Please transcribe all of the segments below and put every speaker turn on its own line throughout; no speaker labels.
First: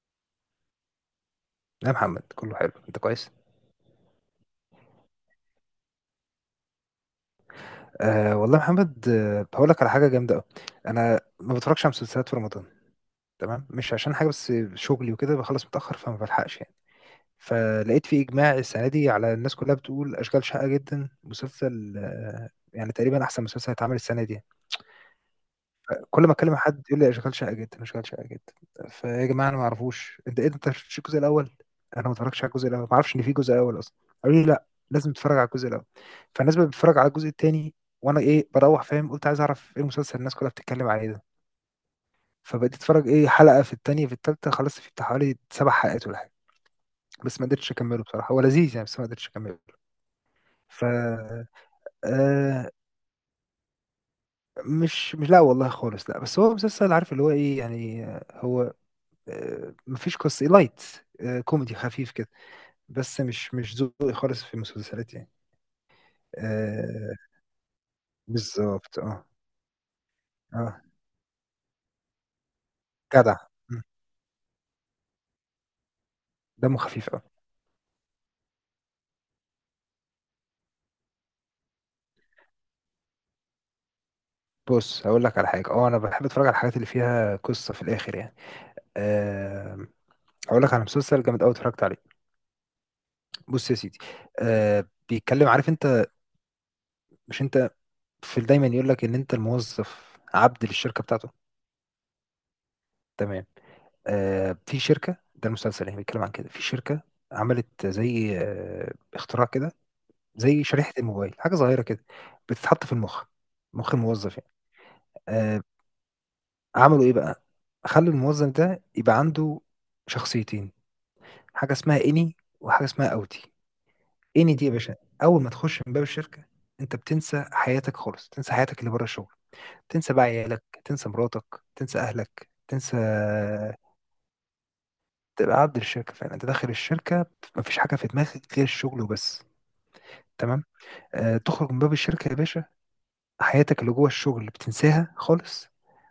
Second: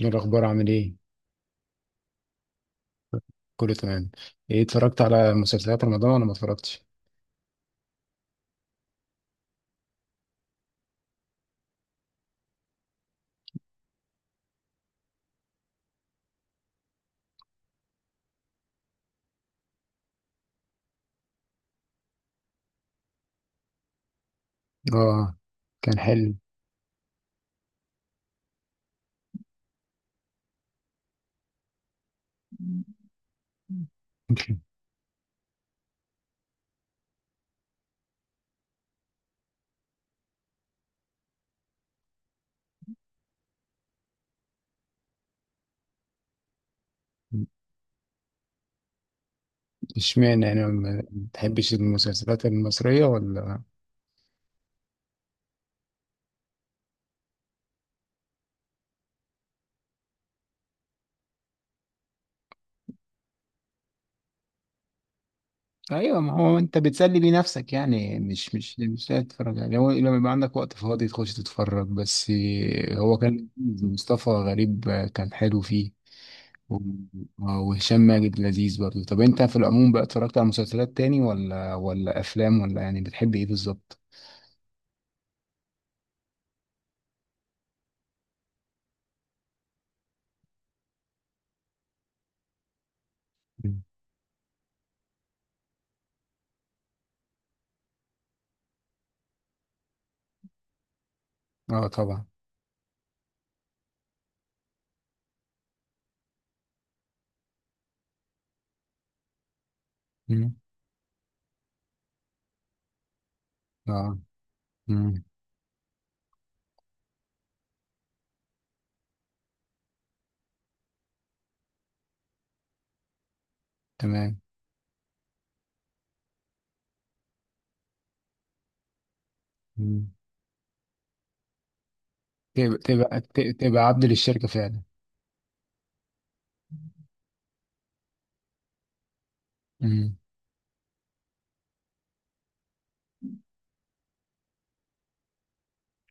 إيه الأخبار، عامل إيه؟
يا محمد، كله حلو، انت كويس.
كله تمام. إيه، اتفرجت على مسلسلات رمضان ولا ما اتفرجتش؟
آه والله يا محمد، هقول لك على حاجه جامده قوي. انا ما بتفرجش على مسلسلات في رمضان. تمام، مش عشان حاجه، بس شغلي وكده بخلص متاخر فما بلحقش يعني. فلقيت في اجماع السنه دي على الناس كلها بتقول اشغال شاقه جدا مسلسل، يعني تقريبا احسن مسلسل هيتعمل السنه دي.
آه، كان
كل ما
حلو.
اتكلم مع حد يقول لي اشغال شقه جدا، اشغال شقه جدا. فيا جماعه، انا ما اعرفوش، انت ايه ده؟ انت ما شفتش الجزء الاول؟ انا ما اتفرجتش على الجزء الاول، ما اعرفش ان في جزء اول اصلا. قالوا لي لا، لازم تتفرج على الجزء الاول. فالناس بقت بتتفرج على الجزء التاني. وانا ايه، بروح فاهم، قلت عايز اعرف ايه المسلسل الناس كلها بتتكلم عليه ده. فبقيت اتفرج ايه، حلقه في التانيه في التالته، خلصت فيه بتاع حوالي 7 حلقات ولا حاجه. بس ما قدرتش اكمله بصراحه، هو لذيذ يعني، بس ما قدرتش اكمله.
اشمعنى؟ يعني
ف
ما بتحبش المسلسلات
آه
المصرية، ولا؟
مش لا والله خالص، لا، بس هو مسلسل عارف اللي هو ايه يعني، هو مفيش قصة لايت، كوميدي خفيف كده، بس مش ذوقي خالص في المسلسلات يعني.
أيوة، ما هو أنت
آه،
بتسلي بيه نفسك يعني، مش مش
بالظبط.
مش لا
اه.
تتفرج يعني، هو لما يبقى عندك وقت
اه،
فاضي تخش تتفرج بس. إيه، هو
جدع.
كان
مم.
مصطفى غريب، كان حلو فيه.
دمه
و-
خفيف. اه.
وهشام ماجد لذيذ برضه. طب أنت في العموم بقى، اتفرجت على مسلسلات تاني ولا أفلام، ولا يعني بتحب إيه بالظبط؟
بص، هقول لك على حاجة، انا بحب اتفرج على الحاجات اللي فيها قصة في الاخر يعني. أه. هقول لك على مسلسل جامد قوي اتفرجت عليه. بص يا سيدي. بيتكلم، عارف انت. مش انت. في دايما يقول لك ان انت الموظف عبد للشركة بتاعته.
اه طبعا.
تمام. في شركة، ده المسلسل يعني بيتكلم عن كده، في شركة. عملت زي اختراع كده.
مم.
زي شريحة الموبايل، حاجة صغيرة كده. بتتحط في المخ. مخ
اه.
الموظف يعني.
مم.
آه، عملوا ايه بقى. خلوا الموظف ده يبقى عنده شخصيتين. حاجة اسمها اني وحاجة اسمها اوتي.
تمام.
اني دي يا باشا، اول ما تخش من باب الشركة انت بتنسى حياتك خالص، تنسى حياتك اللي بره الشغل.
مم.
تنسى بقى عيالك، تنسى مراتك، تنسى اهلك،
تبقى
تنسى.
تبقى تبقى عبد للشركة فعلا.
تبقى عبد الشركه فعلا، انت داخل الشركه مفيش حاجه في دماغك غير الشغل وبس.
مم.
تمام. تخرج من باب الشركه يا باشا، حياتك اللي جوه الشغل بتنساها خالص.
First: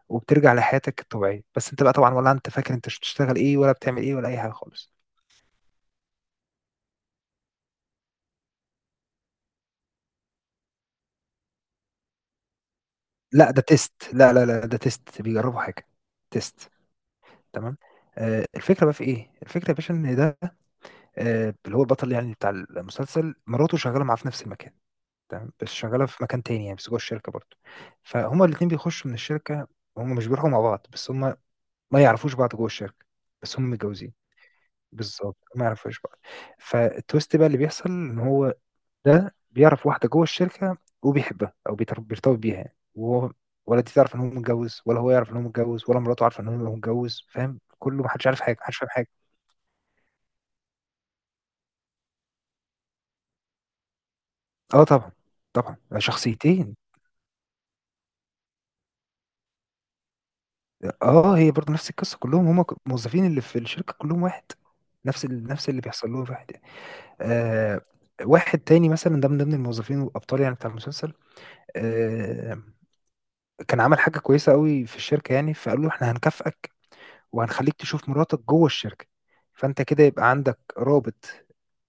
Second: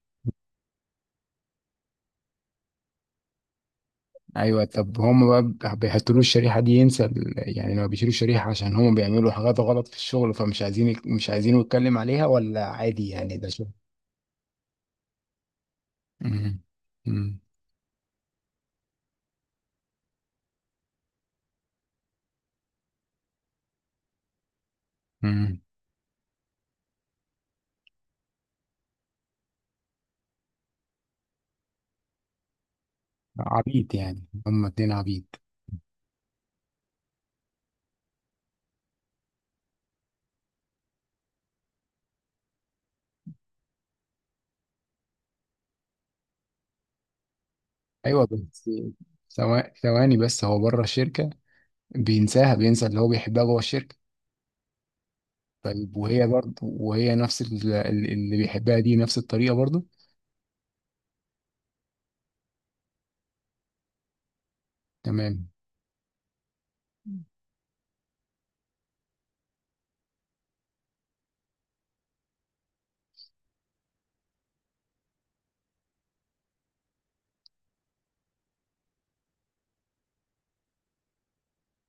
وبترجع لحياتك الطبيعيه، بس انت بقى طبعا ولا انت فاكر انت بتشتغل ايه ولا بتعمل ايه ولا اي حاجه
ايوه،
خالص.
طب هم بقى بيحطوا له الشريحة دي، ينسى يعني لما بيشيلوا الشريحة عشان هم بيعملوا حاجات غلط في الشغل، فمش عايزين مش عايزينه يتكلم عليها، ولا عادي يعني ده
لا ده
شغل؟
تيست، لا لا لا، ده تيست، بيجربوا حاجه.
مم.
تيست.
مم.
تمام. الفكره بقى في ايه، الفكره يا باشا ان ده، اللي هو البطل يعني بتاع المسلسل، مراته شغاله معاه في نفس المكان. تمام،
مم.
بس شغاله في مكان تاني يعني، بس جوه الشركه برضه. فهما الاثنين بيخشوا من الشركه، هما مش بيروحوا مع بعض، بس هما ما يعرفوش بعض جوه الشركه. بس هما
عبيط،
متجوزين.
يعني هم اتنين
بالظبط،
عبيط.
ما يعرفوش بعض. فالتويست بقى اللي بيحصل، ان هو ده بيعرف واحده جوه الشركه وبيحبها او بيرتبط بيها يعني، وهو ولا دي تعرف ان هو متجوز، ولا هو يعرف ان هو متجوز، ولا مراته عارفه ان هو متجوز، فاهم؟ كله
ايوه
محدش عارف حاجه،
بس،
محدش فاهم حاجه.
ثواني بس، هو بره الشركة بينساها، بينسى اللي هو بيحبها جوه الشركة.
اه طبعا. طبعا،
طيب وهي برضه،
شخصيتين.
وهي نفس اللي بيحبها دي، نفس الطريقة برضه؟
اه، هي برضه نفس القصه، كلهم هم الموظفين اللي في الشركه كلهم واحد.
تمام.
نفس اللي بيحصل لهم واحد يعني. آه. واحد تاني مثلا ده من ضمن الموظفين والابطال يعني بتاع المسلسل. آه. كان عمل حاجه كويسه قوي في الشركه يعني، فقالوا له احنا هنكافئك وهنخليك تشوف مراتك جوه الشركه. فانت كده يبقى عندك رابط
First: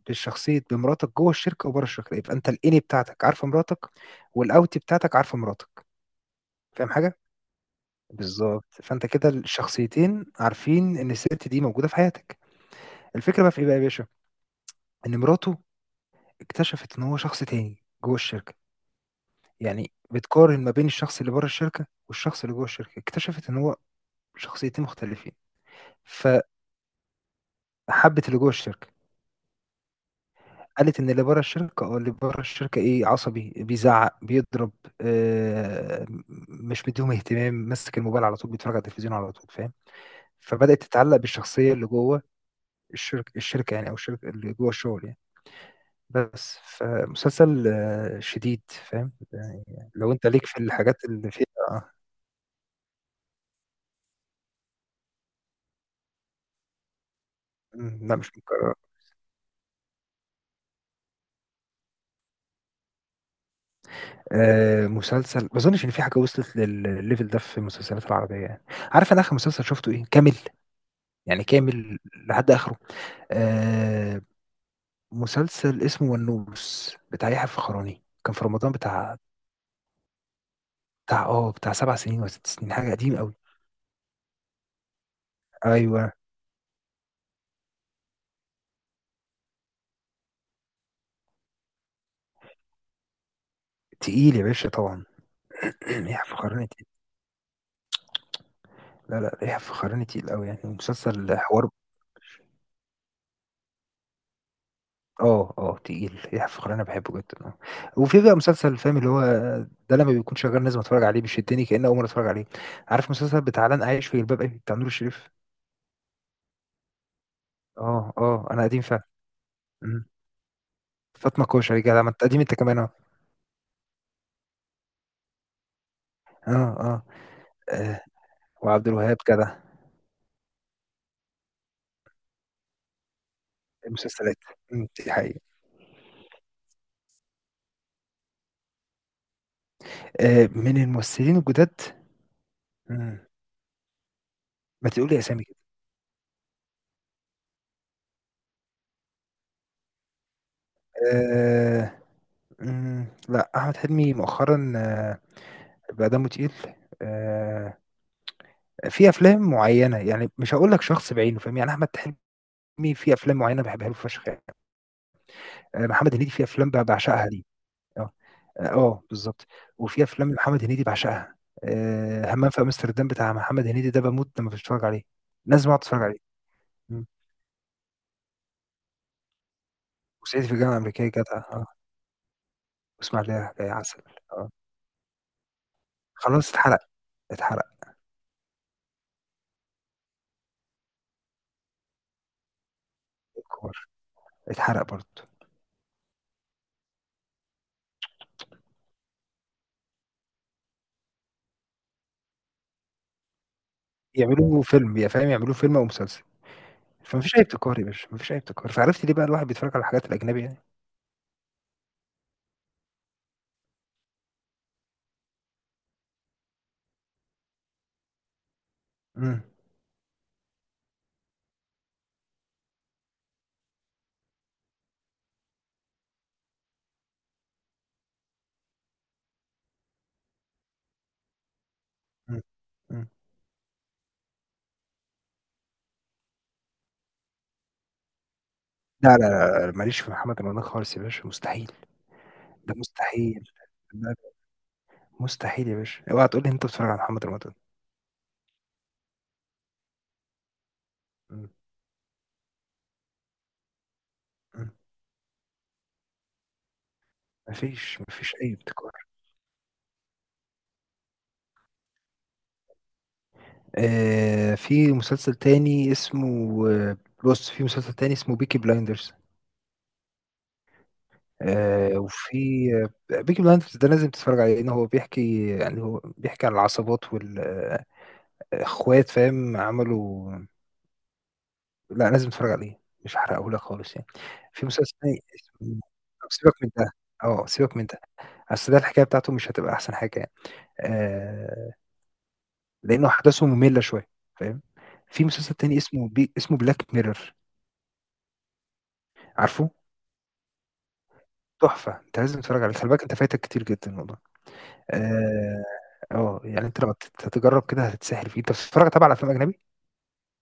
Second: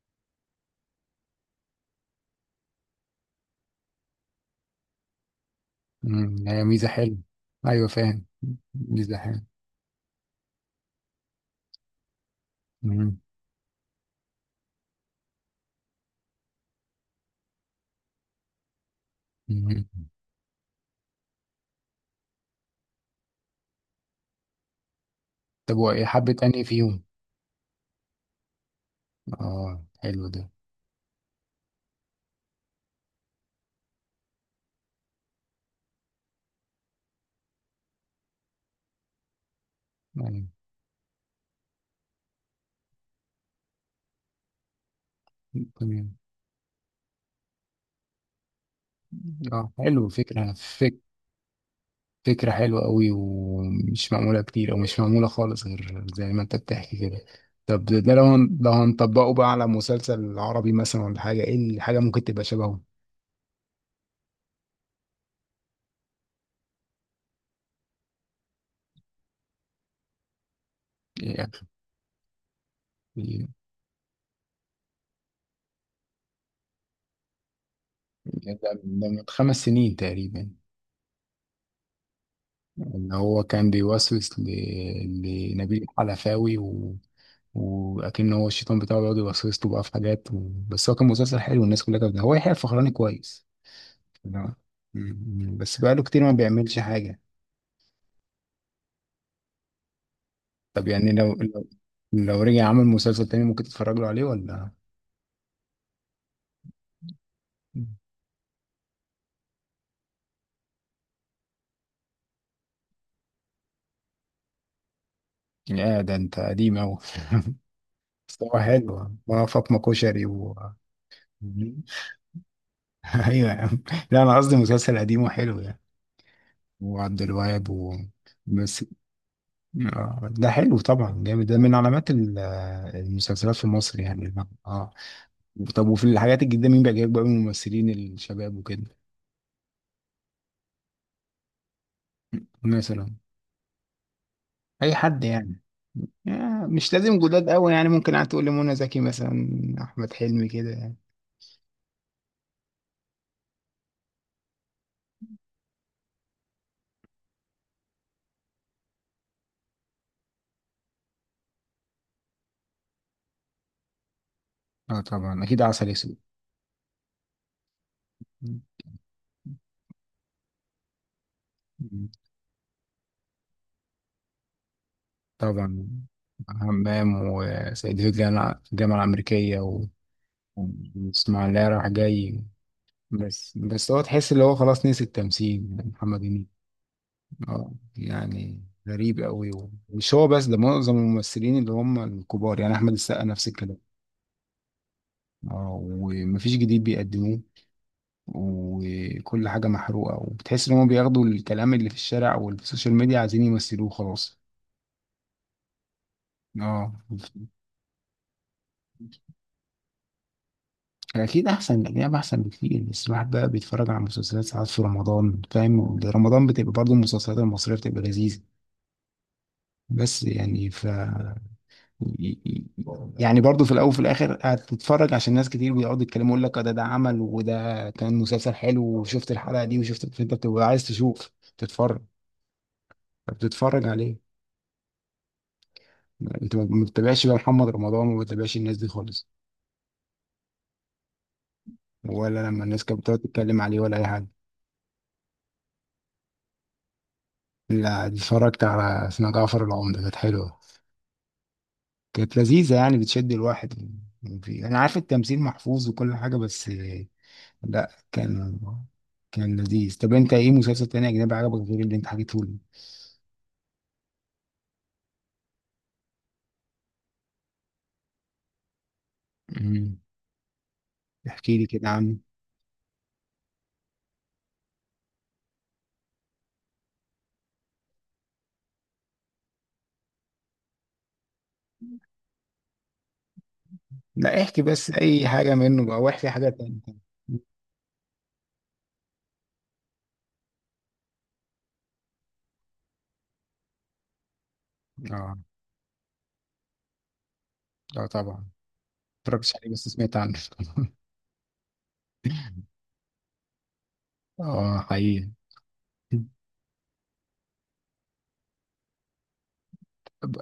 بالشخصيه بمراتك جوه الشركه وبره الشركه، يبقى انت الاني بتاعتك عارفه مراتك والاوتي بتاعتك عارفه مراتك.
مم. هي ميزة
فاهم
حلوة.
حاجه؟
أيوة فاهم.
بالظبط، فانت
ميزة
كده
حلوة.
الشخصيتين عارفين ان الست دي موجوده في حياتك.
مم.
الفكره بقى في ايه بقى يا باشا، ان مراته اكتشفت ان هو شخص تاني جوه الشركه.
مم.
يعني بتقارن ما بين الشخص اللي بره الشركه والشخص اللي جوه الشركه، اكتشفت ان هو شخصيتين مختلفين.
طب، وإيه حبة أنهي فيهم؟
فحبت اللي جوه الشركه.
آه حلو ده.
قالت ان اللي بره الشركه ايه، عصبي بيزعق بيضرب، آه م- مش مديهم اهتمام، ماسك الموبايل على طول، بيتفرج على التلفزيون على طول، فاهم.
يعني
فبدأت تتعلق بالشخصيه اللي جوه الشركه يعني، او الشركه اللي جوه الشغل يعني.
تمام.
بس فمسلسل شديد. فاهم
آه
يعني.
حلو،
لو انت ليك
فكرة
في
فك
الحاجات اللي فيها. آه،
فكرة حلوة أوي، ومش معمولة كتير، أو مش معمولة خالص غير زي ما أنت بتحكي كده. طب ده
مم،
ده
لا،
لو
مش
هن... لو
مكرر.
هنطبقه بقى على مسلسل عربي مثلا، ولا حاجة؟ إيه الحاجة ممكن تبقى شبهه؟
مسلسل ما اظنش ان في حاجه وصلت للليفل ده في المسلسلات العربيه يعني، عارف انا اخر مسلسل شفته ايه كامل، يعني كامل لحد اخره.
إيه.
آه. مسلسل اسمه ونوس بتاع يحيى الفخراني، كان في
ده
رمضان،
ده
بتاع
من 5 سنين تقريبا.
بتاع 7 سنين ولا 6 سنين، حاجه
ان
قديم قوي.
هو كان بيوسوس لنبيل
ايوه،
حلفاوي. واكن هو الشيطان بتاعه بيقعد يوسوس له بقى في حاجات. بس هو كان مسلسل حلو، والناس كلها كانت، هو يحيى الفخراني كويس.
تقيل يا
لا.
باشا طبعا.
بس بقاله
يحيى
كتير ما
الفخراني
بيعملش
تقيل.
حاجة.
لا لا، يحيى الفخراني تقيل قوي يعني،
طب يعني لو
مسلسل
لو
حوار.
لو رجع عمل مسلسل تاني ممكن تتفرج له عليه، ولا؟
اه اه، تقيل يحيى الفخراني، انا بحبه جدا. اه. وفي بقى مسلسل، فاهم، اللي هو ده لما بيكون شغال لازم اتفرج عليه، بيشدني كأني اول مره اتفرج عليه. عارف مسلسل بتاع لن اعيش في جلباب ابي بتاع نور الشريف؟
يا ده انت قديم اوي.
اه
بس
اه،
هو
انا قديم فعلا.
حلو، ما فاطمة
مم.
كشري.
فاطمه كوشري جدع، ما انت قديم انت كمان. اه.
ايوه يا عم. لا، انا قصدي مسلسل قديم وحلو يعني.
اه، اه.
وعبد الوهاب.
آه،
بس.
وعبد الوهاب جدع.
آه، ده حلو طبعا، جامد ده من علامات المسلسلات في مصر يعني.
المسلسلات. مم،
اه.
دي حقيقة.
طب، وفي الحاجات الجديدة مين بيعجبك بقى من الممثلين الشباب وكده؟
من الممثلين الجداد.
مثلا،
مم. ما
اي
تقولي
حد
اسامي كده.
يعني. آه، مش لازم جداد قوي يعني. ممكن قاعد تقول لي منى زكي مثلا، احمد حلمي كده يعني.
آه مم، لا، احمد حلمي مؤخرا. آه، بقى دمه تقيل. آه. في افلام معينه يعني، مش هقول لك شخص بعينه فاهم يعني، احمد حلمي في افلام معينه بحبها له فشخ يعني.
اه طبعا، اكيد عسل
محمد
اسود.
هنيدي في افلام بعشقها ليه. اه اه، بالظبط. وفي افلام محمد هنيدي بعشقها.
م-
همام في امستردام بتاع محمد هنيدي ده، بموت لما بتفرج عليه. لازم اقعد
طبعا.
اتفرج عليه. مم.
همام وسيد في الجامعة الأمريكية،
وصعيدي في الجامعه الامريكيه جدع. اه.
واسماعيلية رايح جاي.
واسمع ليه
بس
يا
بس هو
عسل.
تحس اللي
اه،
هو خلاص نسي التمثيل يعني، محمد هنيدي.
خلاص اتحرق. اتحرق.
اه يعني، غريب قوي. مش هو بس، ده معظم الممثلين اللي هم الكبار يعني، احمد السقا نفس
الكبار.
الكلام.
اتحرق برضه.
اه، ومفيش جديد بيقدموه، وكل حاجه محروقه، وبتحس ان هم بياخدوا الكلام اللي في الشارع واللي في السوشيال ميديا عايزين يمثلوه خلاص.
يعملوا فيلم يا فاهم، يعملوا فيلم او مسلسل.
اه
فمفيش اي ابتكار يا باشا، مفيش اي ابتكار، فعرفت ليه بقى الواحد بيتفرج على الحاجات الاجنبي يعني.
اكيد، احسن الاجنبي احسن بكتير، بس الواحد بقى بيتفرج على مسلسلات ساعات في رمضان فاهم. رمضان بتبقى برضه المسلسلات المصريه بتبقى لذيذه،
مم.
بس يعني، ف يعني برضو في الاول وفي الاخر هتتفرج عشان ناس كتير بيقعدوا يتكلموا، يقول لك آه ده عمل، وده كان مسلسل حلو، وشفت الحلقه دي وشفت، فانت بتبقى عايز تشوف، تتفرج،
مم. مم.
فبتتفرج عليه. انت ما بتتابعش بقى محمد رمضان، وما بتتابعش الناس دي
لا
خالص؟
لا لا لا، ماليش في محمد رمضان خالص يا باشا، مستحيل.
ولا لما
ده
الناس كانت بتقعد
مستحيل.
تتكلم عليه ولا اي
لا لا،
حاجه؟
مستحيل يا باشا، اوعى تقول لي انت بتتفرج على محمد رمضان.
لا، اتفرجت على اسمها جعفر العمدة، كانت حلوه،
مم.
كانت لذيذه يعني، بتشد الواحد.
مم.
انا عارف التمثيل محفوظ وكل حاجه، بس لا،
مفيش اي
كان
ابتكار.
كان لذيذ. طب انت ايه مسلسل تاني اجنبي عجبك غير اللي انت حكيته لي؟
في مسلسل تاني اسمه، آه، بص في مسلسل تاني اسمه بيكي بلايندرز.
مم. احكي لي كده عنه.
وفي، بيكي بلايندرز ده لازم تتفرج عليه، لان هو بيحكي يعني، هو بيحكي عن العصابات والاخوات، فاهم، عملوا. لأ لازم تتفرج عليه، مش هاحرقه لك خالص يعني.
لا احكي
في
بس
مسلسل تاني
اي حاجه
اسمه.
منه بقى،
طب
واحكي حاجه
سيبك من ده،
تانية.
سيبك من ده، أصل ده الحكاية بتاعته مش هتبقى أحسن حاجة يعني، آآ، لأنه أحداثه مملة شوية، فاهم؟ في
اه
مسلسل تاني اسمه Black Mirror.
اه طبعا، ما اتفرجتش
عارفه؟
عليه بس سمعت عنه.
تحفة، أنت لازم تتفرج عليه، خلي بالك أنت فايتك كتير جدًا والله.
اه حقيقي.
آآ، يعني أنت لو تجرب كده هتتسحل فيه، أنت بتتفرج طبعًا على أفلام أجنبي؟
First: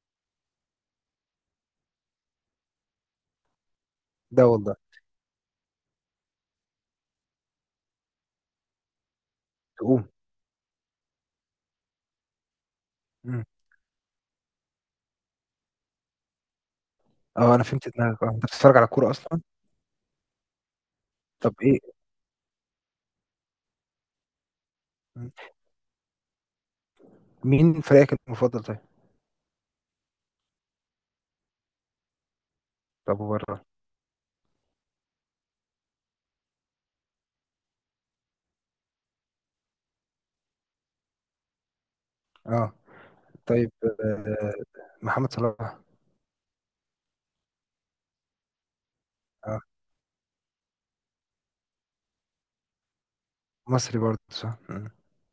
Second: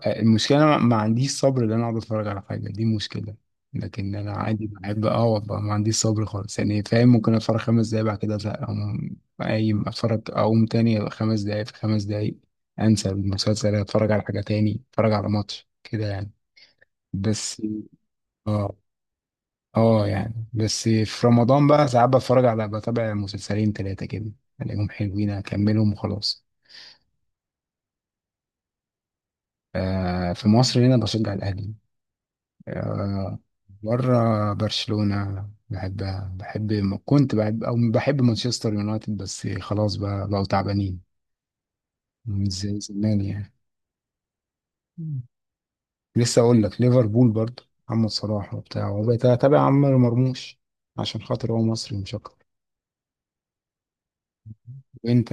المشكلة أنا ما عنديش صبر إن أنا أقعد أتفرج على حاجة، دي مشكلة. لكن أنا
لا
عادي
والله.
بحب، أه والله ما عنديش صبر خالص يعني فاهم. ممكن أتفرج 5 دقايق بعد كده أزهق أقوم، قايم
تقوم.
أتفرج أقوم تاني 5 دقايق، في 5 دقايق أنسى
إمم،
المسلسل، أتفرج على حاجة تاني، أتفرج على ماتش كده يعني.
آه،
بس
أنا فهمت دماغك. أنت
أه
بتتفرج على كورة أصلًا؟
أه يعني، بس في
طب
رمضان
إيه.
بقى ساعات بتفرج على بتابع مسلسلين تلاتة كده، ألاقيهم حلوين
إمم،
أكملهم وخلاص.
مين فريقك المفضل طيب؟
آه في مصر هنا بشجع الأهلي.
طب
آه،
وبرّه؟
بره برشلونة، بحبها. كنت بحب، أو بحب مانشستر يونايتد، بس خلاص بقى بقوا تعبانين، مش
اه
زي زمان يعني.
طيب. آه،
مم.
محمد صلاح.
لسه أقول لك ليفربول برضه، محمد صلاح وبتاع، وبقيت
اه،
أتابع عمر مرموش عشان خاطر هو مصري مش أكتر.
مصري برضه صح. مم.
وأنت،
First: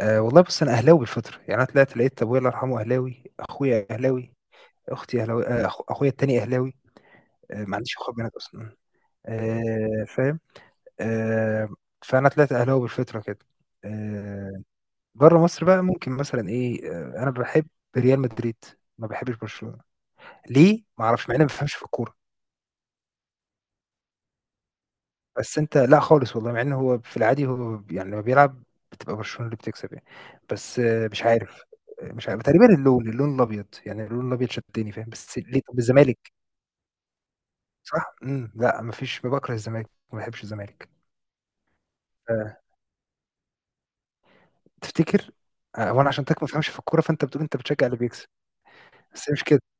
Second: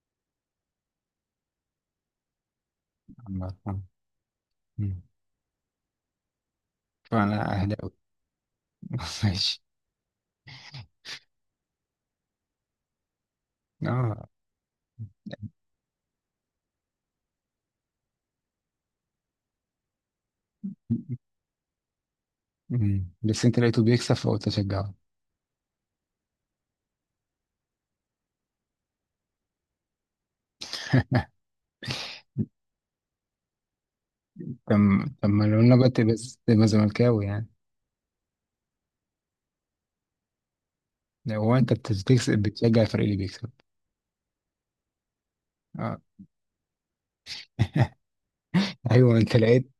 آه والله، بص انا اهلاوي بالفطره يعني، انا طلعت لقيت ابويا الله يرحمه اهلاوي،
عمار آه.
اخويا اهلاوي،
مم.
اختي اهلاوي، اخويا التاني اهلاوي.
فأنا
ما
أهلاوي.
عنديش اخوات بنات اصلا.
ماشي.
آه، فاهم. آه. فانا طلعت اهلاوي بالفطره كده.
آه.
آه. بره مصر بقى ممكن مثلا ايه، انا بحب ريال مدريد. ما بحبش برشلونه. ليه؟ ما اعرفش، مع اني ما بفهمش في الكوره.
مم. بس أنت لقيته بيكسب فقلت أشجعه.
بس انت، لا خالص والله، مع انه هو في العادي هو يعني لما بيلعب بتبقى برشلونة اللي بتكسب يعني. بس مش عارف، مش عارف، تقريبا اللون الابيض يعني، اللون الابيض
طب
شدني فاهم.
طب
بس
ما لو
ليه
أنا
طب
بقى، تبقى،
الزمالك؟
تبقى زملكاوي يعني؟
صح؟ لا، مفيش، بكره الزمالك، ما بحبش الزمالك.
هو انت بتستكسب
آه،
بتشجع الفريق اللي بيكسب؟
تفتكر؟
اه.
وانا عشان ما فهمش في الكوره، فانت بتقول انت بتشجع اللي بيكسب.
ايوه،
بس هي
انت
مش كده.
لقيت،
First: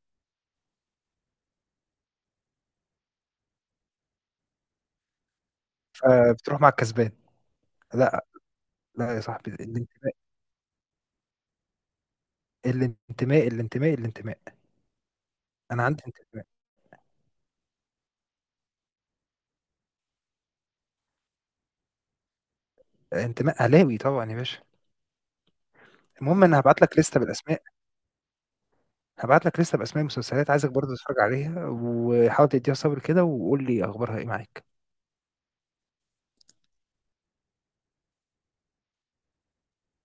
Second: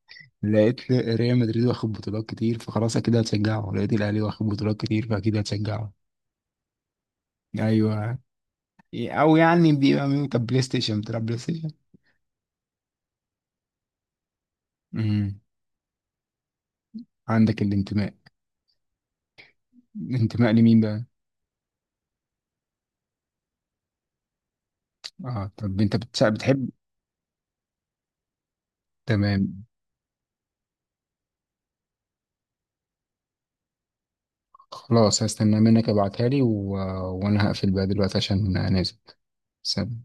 لقيت ريال مدريد واخد بطولات كتير، فخلاص اكيد هتشجعه، لقيت الاهلي واخد بطولات كتير فاكيد هتشجعه.
فبتروح مع الكسبان.
ايوه.
لا لا، يا
او
صاحبي،
يعني، بيبقى
الانتماء،
مين طب؟ بلاي ستيشن، بتلعب بلاي ستيشن؟
الانتماء، الانتماء، الانتماء.
امم.
انا عندي انتماء.
عندك الانتماء. الانتماء لمين بقى؟
انتماء اهلاوي طبعا يا باشا.
اه طب انت
المهم، انا
بتحب.
هبعت لك لسته بالاسماء، هبعت لك
تمام.
لسه باسماء المسلسلات، عايزك برضه تتفرج عليها، وحاول تديها صبر كده وقول لي اخبارها ايه معاك.
خلاص، هستنى منك ابعتها لي. وانا هقفل بقى دلوقتي عشان نازل. سلام.